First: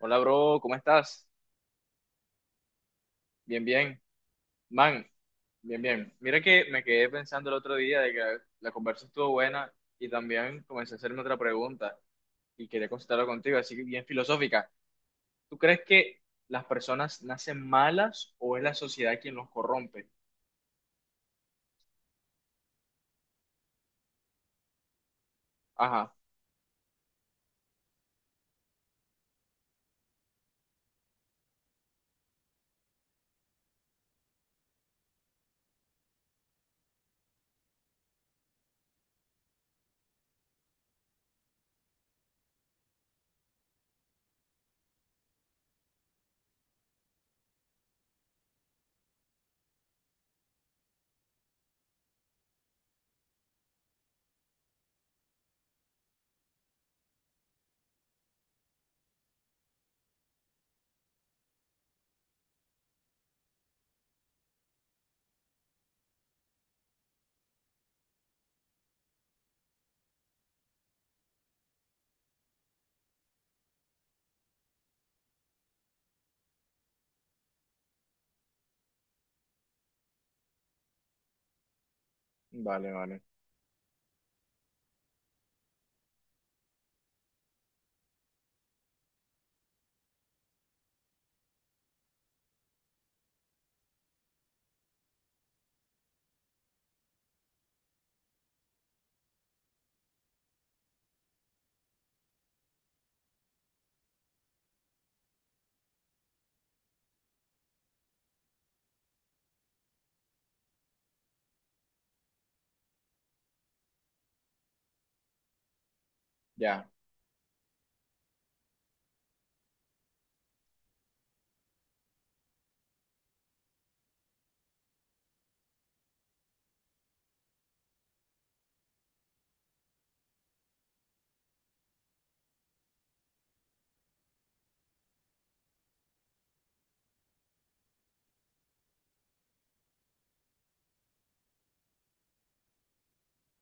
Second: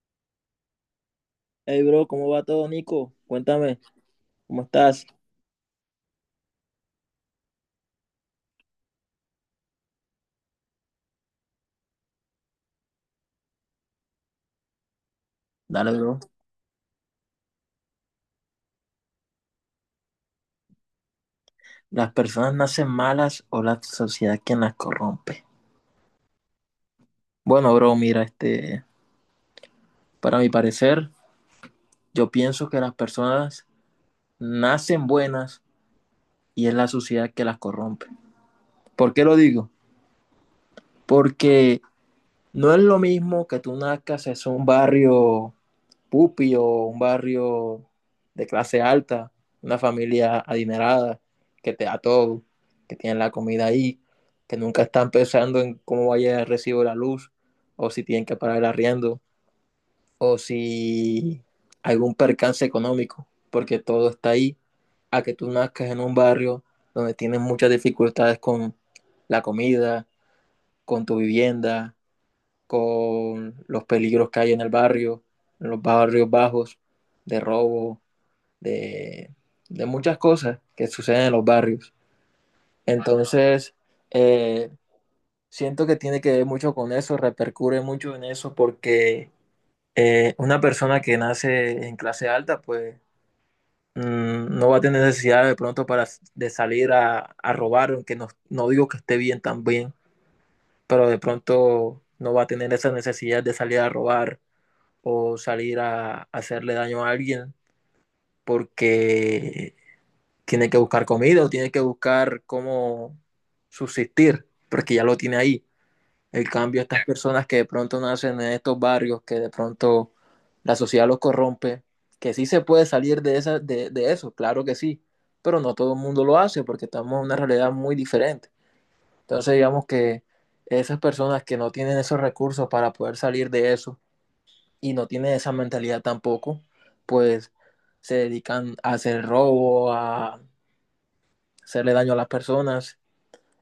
Hola, bro, ¿cómo estás? Hey, bro, ¿cómo va todo, Nico? Bien, Cuéntame, bien. ¿cómo Man, estás? bien, bien. Mira que me quedé pensando el otro día de que la conversa estuvo buena y también comencé a hacerme otra pregunta y quería consultarlo contigo, así que bien filosófica. ¿Tú crees Dale, bro. que las personas nacen malas o es la sociedad quien los corrompe? ¿Las personas nacen malas o la sociedad quien las corrompe? Ajá, Bueno, bro, mira, para mi parecer, yo pienso que las personas nacen buenas y es la sociedad que las corrompe. ¿Por qué lo digo? Porque No es lo mismo que tú nazcas en un barrio pupi o un barrio de clase alta, una familia adinerada, que te da todo, que tienen la comida ahí, que nunca están pensando en cómo vaya el recibo de la luz, o si tienen que pagar el arriendo, o si algún percance económico, porque todo está ahí, a que tú nazcas en un barrio donde tienes muchas dificultades con la comida, con tu vivienda, con los peligros que hay en el barrio, en los barrios bajos, de robo, de, de muchas cosas que suceden en los barrios. vale, vale. Entonces, eh, siento que tiene que ver mucho con eso, repercute mucho en eso, porque una persona que nace en clase alta, pues no va a tener necesidad de pronto de salir a robar, aunque no, no digo que esté bien también, pero de pronto no va a tener esa necesidad de salir a robar o salir a hacerle daño a alguien porque tiene que buscar comida o tiene que buscar cómo subsistir, porque ya lo tiene ahí. El cambio, Ya, estas personas que de pronto nacen en estos barrios, que de pronto la sociedad los corrompe, que sí se puede salir de eso, claro que sí, pero no todo el mundo lo hace porque estamos en una realidad muy diferente. Entonces digamos que esas personas que no tienen esos recursos para poder salir de eso, y no tienen esa mentalidad tampoco, pues se dedican a hacer robo, a hacerle daño a las personas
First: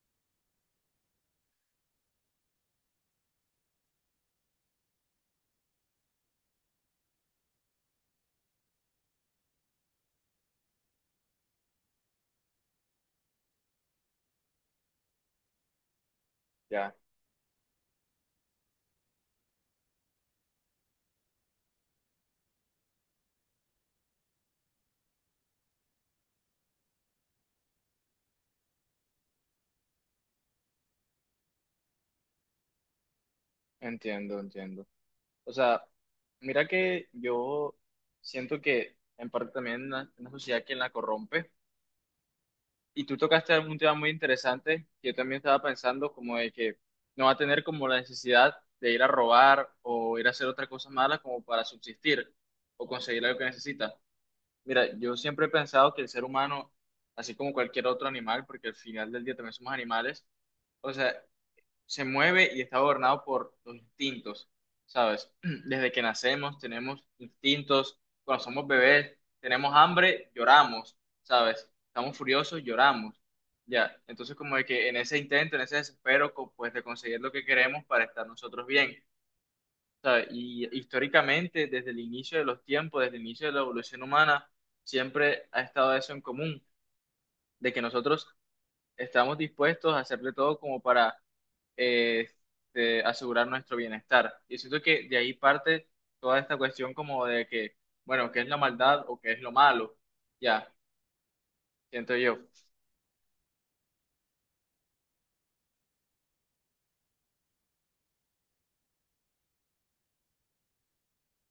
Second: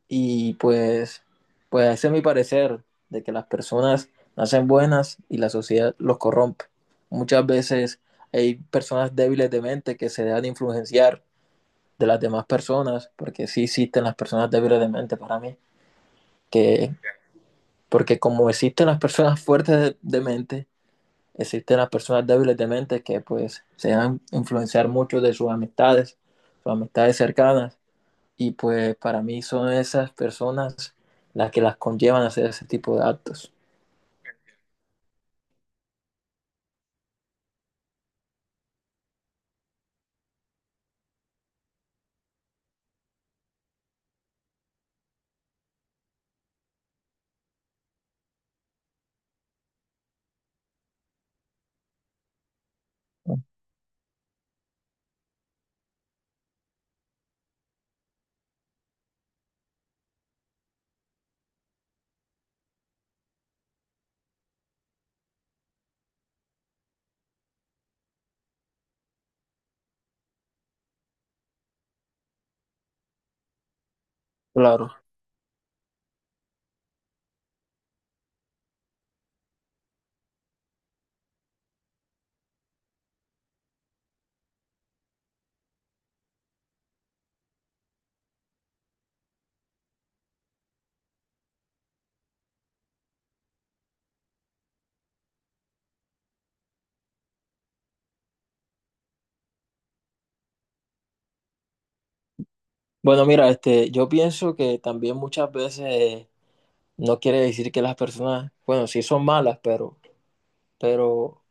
y pues, pues ese es mi parecer de que las personas nacen buenas y la sociedad los corrompe. Muchas veces hay personas débiles de mente que se dejan influenciar de las demás personas, porque sí existen las personas débiles de mente para mí, que ya. porque como existen las personas fuertes de mente, existen las personas débiles de mente que pues se dejan influenciar mucho de sus amistades cercanas, y pues para mí son esas personas las que las conllevan a hacer ese tipo de actos. Entiendo, entiendo. O sea, mira que yo siento que en parte también la sociedad quien la corrompe. Y tú tocaste un tema muy interesante que yo también estaba pensando, como de que no va a tener como la necesidad de ir a robar o ir a hacer otra cosa mala como para subsistir o conseguir algo que necesita. Mira, yo siempre he pensado que el ser humano, así como cualquier otro animal, porque al final del día también somos animales, o sea, se mueve y está gobernado por los instintos, ¿sabes? Desde que nacemos tenemos instintos, cuando somos bebés tenemos hambre, lloramos, ¿sabes? Estamos furiosos, lloramos, ya. Entonces como de que Claro. en ese intento, en ese desespero, pues de conseguir lo que queremos para estar nosotros bien, ¿sabes? Y históricamente, desde el inicio de los tiempos, desde el inicio de la evolución humana, siempre ha estado eso en común, de que nosotros estamos dispuestos a hacer de todo como para este, asegurar nuestro bienestar. Y siento que de ahí parte toda esta cuestión como de que, bueno, ¿qué es la maldad o qué es lo malo? Ya, siento yo, Bueno, mira, yo pienso que también muchas veces no quiere decir que las personas, bueno, sí son malas, pero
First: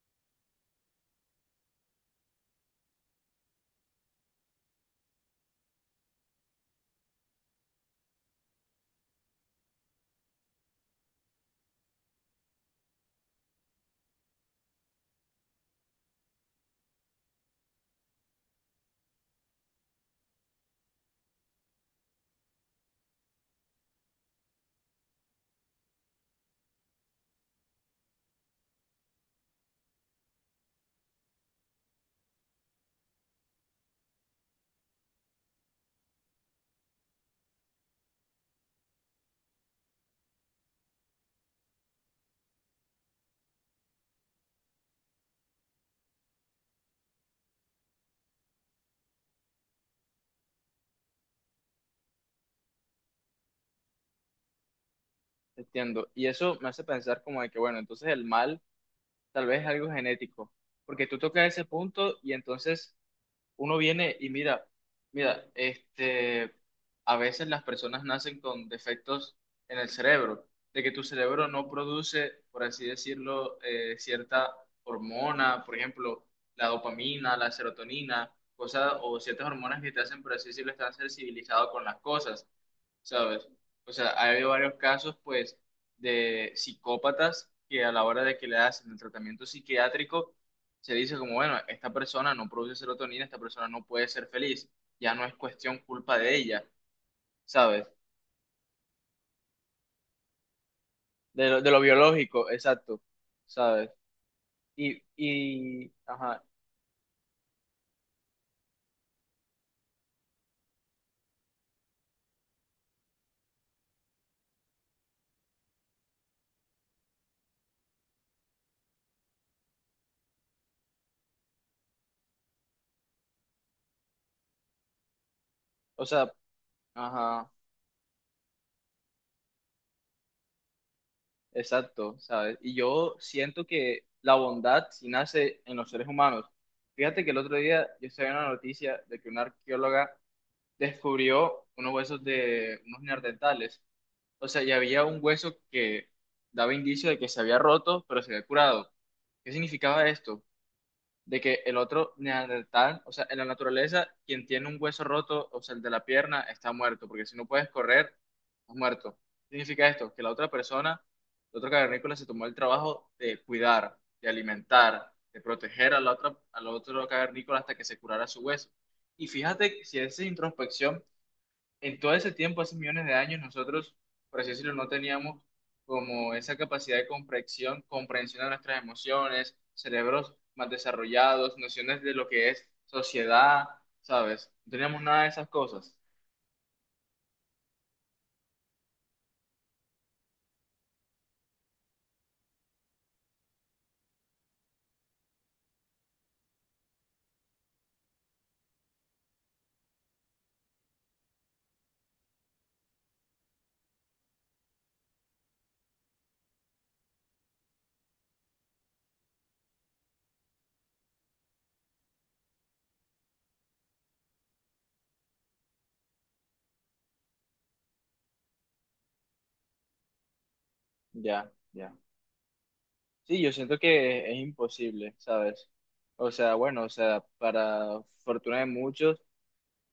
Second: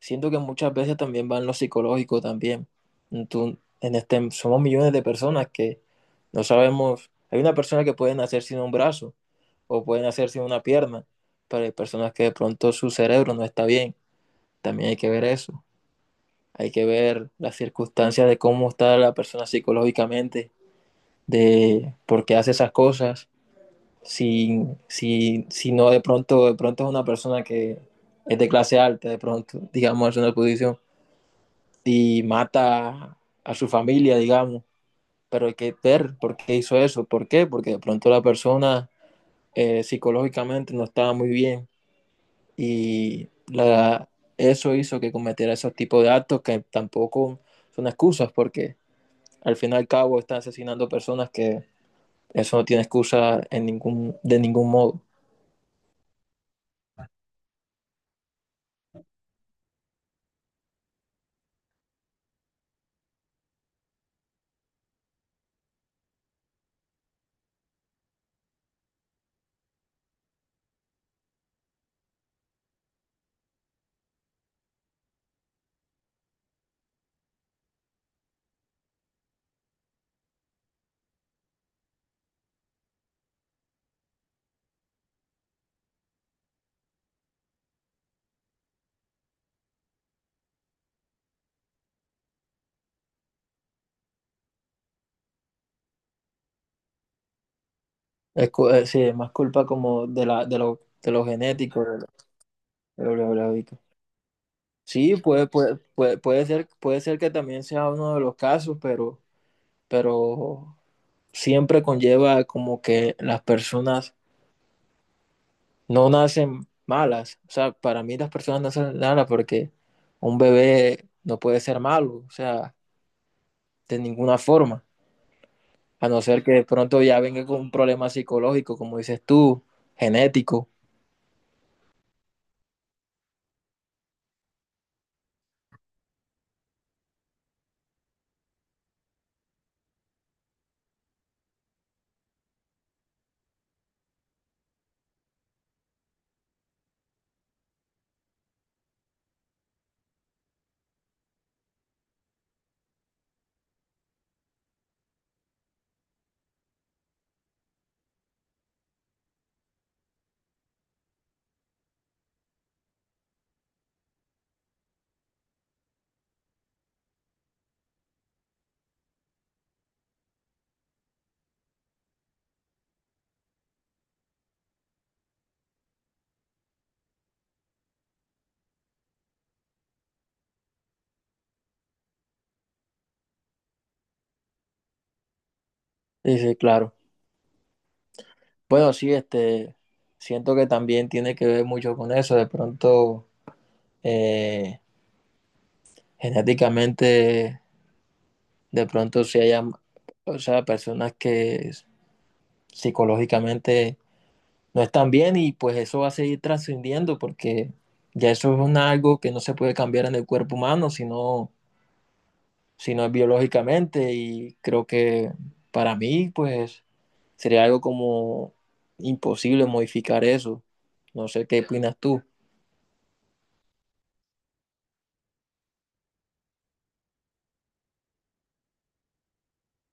siento que muchas veces también va en lo psicológico también. En este, somos millones de personas que no sabemos, hay una persona que puede nacer sin un brazo o puede nacer sin una pierna, pero hay personas que de pronto su cerebro no está bien. También hay que ver eso. Hay que ver las circunstancias de cómo está la persona psicológicamente, de por qué hace esas cosas. Si no de pronto, de pronto es una persona que es de clase alta, de pronto, digamos, es una posición y mata a su familia, digamos. Pero hay que ver por qué hizo eso, por qué, porque de pronto la persona psicológicamente no estaba muy bien y la, eso hizo que cometiera esos tipos de actos que tampoco son excusas, porque al fin y al cabo están asesinando personas que eso no tiene excusa en ningún, de ningún modo. entiendo. Y eso me hace pensar como de que, bueno, entonces el mal tal vez es algo genético, porque tú tocas ese punto y entonces uno viene y mira, mira, este, a veces las personas nacen con defectos en el cerebro, de que tu cerebro no produce, por así decirlo, cierta hormona, por ejemplo, la dopamina, la serotonina, cosas o ciertas hormonas que te hacen, por así decirlo, estar sensibilizado con las cosas. ¿Sabes? O sea, ha habido varios casos, pues, de psicópatas que a la hora de que le hacen el tratamiento psiquiátrico, se dice como, bueno, esta persona no produce serotonina, esta persona no puede ser feliz, ya no es cuestión culpa de ella, ¿sabes? Es, sí, es más culpa como de lo De lo genético, biológico, exacto, de lo de... ¿sabes? Y, Sí, y, ajá, puede ser que también sea uno de los casos, pero siempre conlleva como que las personas no nacen malas. O sea, para mí las personas nacen malas porque un bebé no puede ser malo, o sea, de ninguna forma, o a no sea, ser que de pronto ya venga ajá, con un problema psicológico, como dices tú, genético. exacto, ¿sabes? Y yo siento que la bondad sí nace en los seres humanos. Fíjate que el otro día yo estaba en una noticia de que una arqueóloga descubrió unos huesos de unos neandertales. O sea, ya había un hueso que daba indicio de que se había roto, pero se había curado. ¿Qué significaba esto? De que el otro neandertal, o sea, en la naturaleza, quien tiene un hueso roto, o sea, el de la pierna, está muerto, porque si no puedes correr, estás muerto. ¿Qué significa esto? Que la otra persona, el otro cavernícola, se tomó el trabajo de cuidar, de alimentar, de proteger a la otra, al otro cavernícola hasta que se curara su hueso. Y fíjate que si haces introspección, en todo ese tiempo, hace millones de años, nosotros, por así decirlo, no teníamos como esa capacidad de comprensión, comprensión de nuestras emociones, cerebros más desarrollados, nociones de lo que es sociedad, ¿sabes? No teníamos nada de esas cosas. Dice, claro. Bueno, sí, siento que también tiene que ver mucho con eso, de pronto... eh, genéticamente de pronto si haya, o sea, personas que psicológicamente no están bien y pues eso va a seguir trascendiendo porque ya eso es una, algo que no se puede cambiar en el cuerpo humano, sino es biológicamente y creo que para mí pues sería algo como imposible modificar eso. No sé Ya, qué opinas ya. tú. Sí, yo siento que es imposible, ¿sabes? O sea, bueno, o sea, para fortuna de muchos,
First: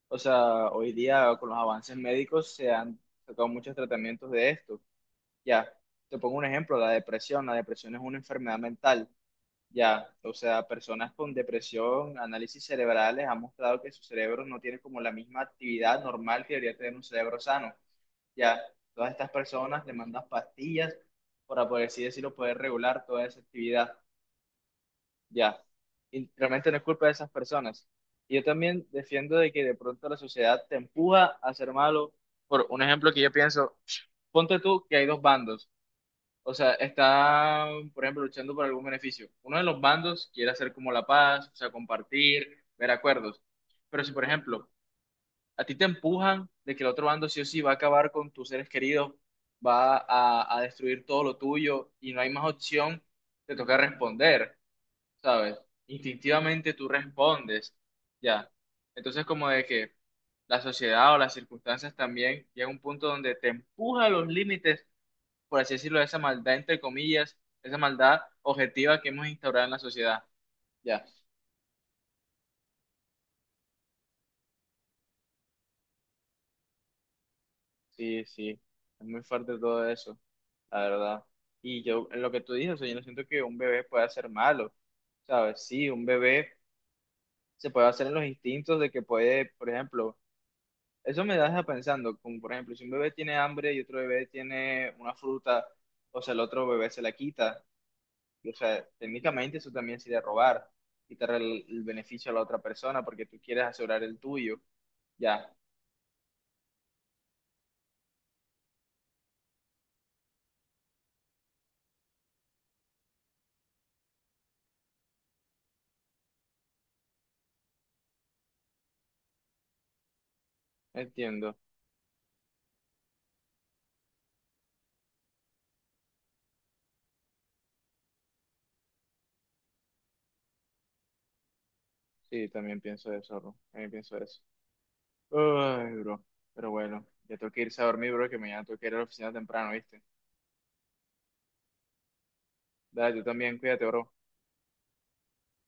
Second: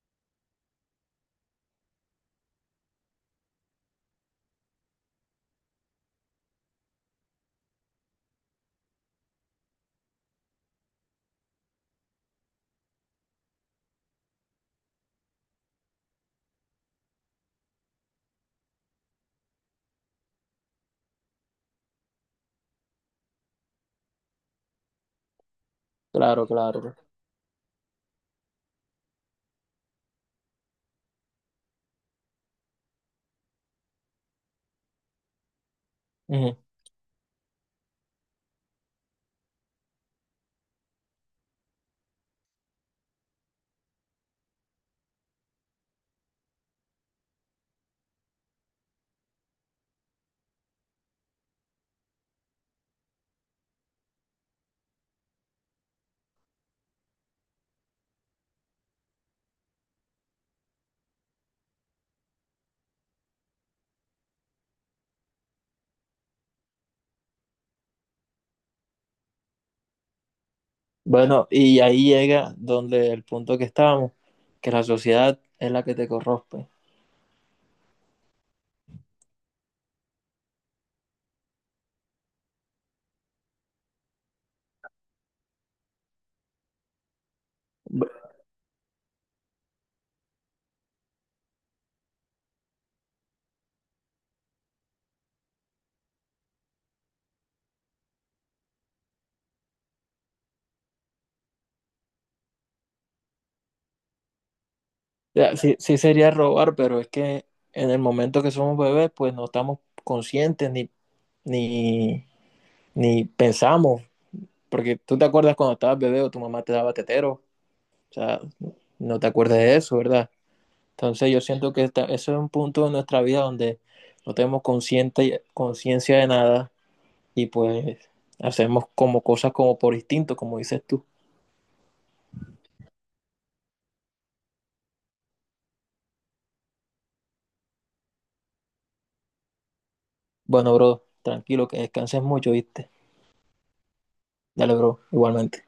o sea, hoy día con los avances médicos se han sacado muchos tratamientos de esto. Ya, te pongo un ejemplo, la depresión. La depresión es una enfermedad mental. Ya, o sea, personas con depresión, análisis cerebrales han mostrado que su cerebro no tiene como la misma actividad normal que debería tener un cerebro sano. Ya, todas estas personas demandan pastillas para, por así decirlo, poder regular toda esa actividad. Ya, y Claro, realmente no claro. es culpa de esas personas. Y yo también defiendo de que de pronto la sociedad te empuja a ser malo. Por un ejemplo que yo pienso, ponte tú que hay dos bandos, o Ujú. sea, está, por ejemplo, luchando por algún beneficio. Uno de los bandos quiere hacer como la paz, o sea, compartir, ver acuerdos. Pero si, por ejemplo, a ti te empujan de que el otro bando sí o sí va a acabar con tus seres queridos, va a destruir todo lo tuyo y no hay más opción, te toca responder, ¿sabes? Instintivamente tú respondes, ya. Entonces, como de que la sociedad o las circunstancias también llega a un punto donde te empuja a los límites, por así decirlo, esa maldad, entre comillas, esa maldad objetiva que hemos instaurado en la sociedad. Ya, Bueno, y ahí llega donde el punto que estábamos, que la sociedad es la que te corrompe. O sí, sí, es muy fuerte todo eso, la verdad. Y yo, en lo que tú dices, o sea, yo no siento que un bebé pueda ser malo, ¿sabes? Sí, un bebé se puede hacer en los instintos de que puede, por ejemplo, eso me deja pensando, como por ejemplo, si un bebé tiene hambre y otro bebé tiene una fruta, o sea, el otro bebé se la quita. O sea, técnicamente eso también sería robar, quitar el beneficio a la otra persona porque tú quieres asegurar el tuyo. Ya, sea, sí, sí sería robar, pero es que en el momento que somos bebés, pues no estamos conscientes ni, ni pensamos, porque tú te acuerdas cuando estabas bebé o tu mamá te daba tetero, o sea, no te acuerdas de eso, ¿verdad? Entonces yo entiendo. siento que eso es un punto de nuestra vida donde no tenemos consciente, conciencia de nada y pues hacemos como cosas como por instinto, como dices tú. Sí, también pienso eso, bro. También pienso eso. Ay, bro. Pero bueno, ya tengo que irse a dormir, bro, que mañana tengo que ir a la oficina temprano, ¿viste? Bueno, bro, tranquilo, que descanses mucho, ¿viste? Dale, tú también, cuídate, bro. Dale, bro, igualmente.